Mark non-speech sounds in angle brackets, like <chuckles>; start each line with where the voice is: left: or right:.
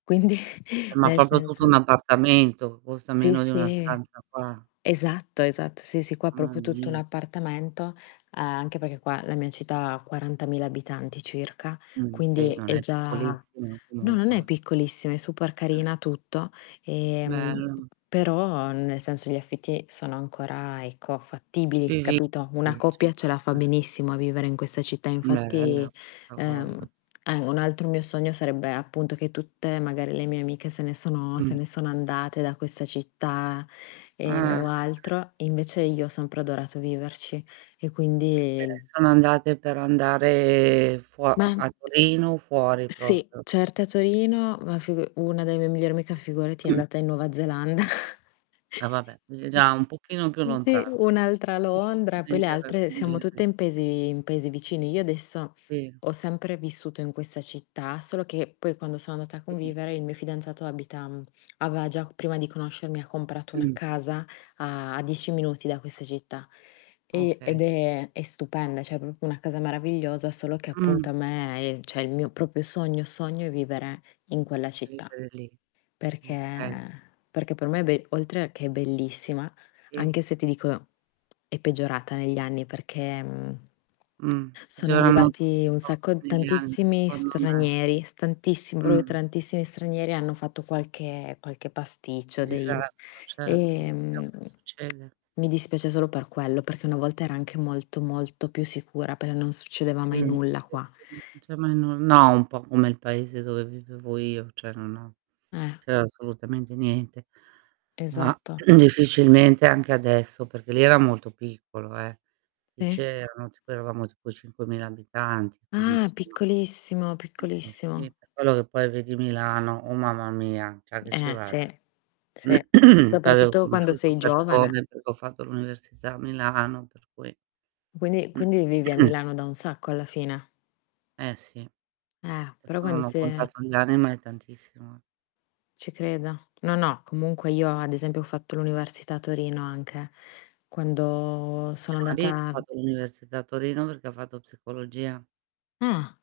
left: Quindi,
right: Eh, ma
left: nel
right: proprio tutto un
left: senso
right: appartamento, costa
left: Sì,
right: meno di una
left: sì.
right: stanza qua.
left: Esatto, esatto, sì, sì qua
right: Mamma
left: proprio tutto
right: mia.
left: l'appartamento, a anche perché qua la mia città ha 40000 abitanti circa,
right: Mh-mh, beh,
left: quindi
right: non
left: è
right: è
left: già
right: piccolissimo
left: <unintelligible> no, non è
right: comunque.
left: piccolissima, è super
right: Eh.
left: carina tutto e, mhmm,
right: Bello.
left: però, nel senso gli affitti sono ancora, ecco, fattibili,
right: Vivi
left: capito. Una
right: <unintelligible>
left: coppia ce la fa
right: 150
left: benissimo a vivere in questa città
right: Bella
left: infatti,
right: questa
left: ehm,
right: cosa.
left: a un altro mio sogno sarebbe appunto che tutte magari le mie amiche se ne sono se
right: Mh.
left: ne sono andate da questa città, e
right: Ah
left: o
right: <unintelligible>
left: altro, invece io ho sempre adorato; viverci e
right: Se ne
left: quindi
right: sono andate per andare fuo mhmm,
left: Ma
right: a Torino, o fuori
left: Sì,
right: proprio.
left: certo a Torino, ma figu una delle mie migliori mica, figurati è andata in Nuova Zelanda. <chuckles>
right: Eh vabbè, quindi già
left: Mh.
right: un pochino più
left: Sì,
right: lontano.
left: un'altra
right: Più
left: Londra, poi le
right: difficilmente
left: altre siamo tutte
right: raggiungibile.
left: in paesi in paesi vicini. Io adesso
right: Sì.
left: ho sempre vissuto in questa città, solo che poi quando sono andata a
right: Sì.
left: convivere il mio fidanzato abita mhmm, aveva già prima di conoscermi ha comprato una
right: Mh.
left: casa a
right: Sì.
left: a 10 minuti da questa città, e ed
right: Okay.
left: è è stupenda, cioè è proprio una casa meravigliosa, solo che appunto
right: Mh,
left: a
right: sì.
left: me, ehm, cioè il mio proprio sogno, sogno è vivere in quella città.
right: Vivere lì,
left: Perché
right: okay.
left: perché per me è be oltre che è bellissima,
right: Sì.
left: anche se ti dico, <smacks lips> è peggiorata negli anni perché, mhmm,
right: Mh.
left: <smacks lips>
right: Ce
left: sono
right: l'hanno tutti
left: arrivati
right: i
left: un sacco
right: posti italiani
left: tantissimi
right: secondo me.
left: stranieri, s tantissimi proprio
right: Mh.
left: tantissimi stranieri, hanno fatto qualche qualche pasticcio dei
right: Disastro, certo, si ho
left: ehm, <smacks lips>
right: succede.
left: mi dispiace solo per quello, perché una volta era anche molto, molto più sicura, per non succedeva mai
right: Mh,
left: nulla
right: sì,
left: qua.
right: sì cioè ma io non no un po' come il paese dove vivevo io, cioè non ho
left: Eh.
right: c'era assolutamente niente. Ma
left: Esatto.
right: <clears throat> difficilmente anche adesso, perché lì era molto piccolo eh. Lì
left: Sì
right: c'erano tipo eravamo tipo 5000 abitanti quindi
left: Ah,
right: insomma
left: piccolissimo,
right: Eh, eh, sì,
left: piccolissimo.
right: per quello che poi vedi Milano, oh mamma mia, già che ci
left: Eh
right: vado.
left: sì, sì,
right: <clears throat> Poi avevo
left: soprattutto quando
right: conosciuto
left: sei giovane.
right: persone, perché ho fatto l'università a Milano per cui
left: Quindi quindi vivi a
right: <clears throat>
left: Milano da un sacco alla fine.
right: Eh sì.
left: Eh, però
right: Adesso
left: quando
right: non ho
left: si è
right: contato gli anni, ma è tantissimo eh.
left: Ci credo. No, no, comunque io ad esempio ho fatto l'università a Torino anche, quando
right: Mio
left: sono
right: marito ha
left: andata
right: fatto l'università a Torino, perché fatto psicologia.
left: Mh, ah.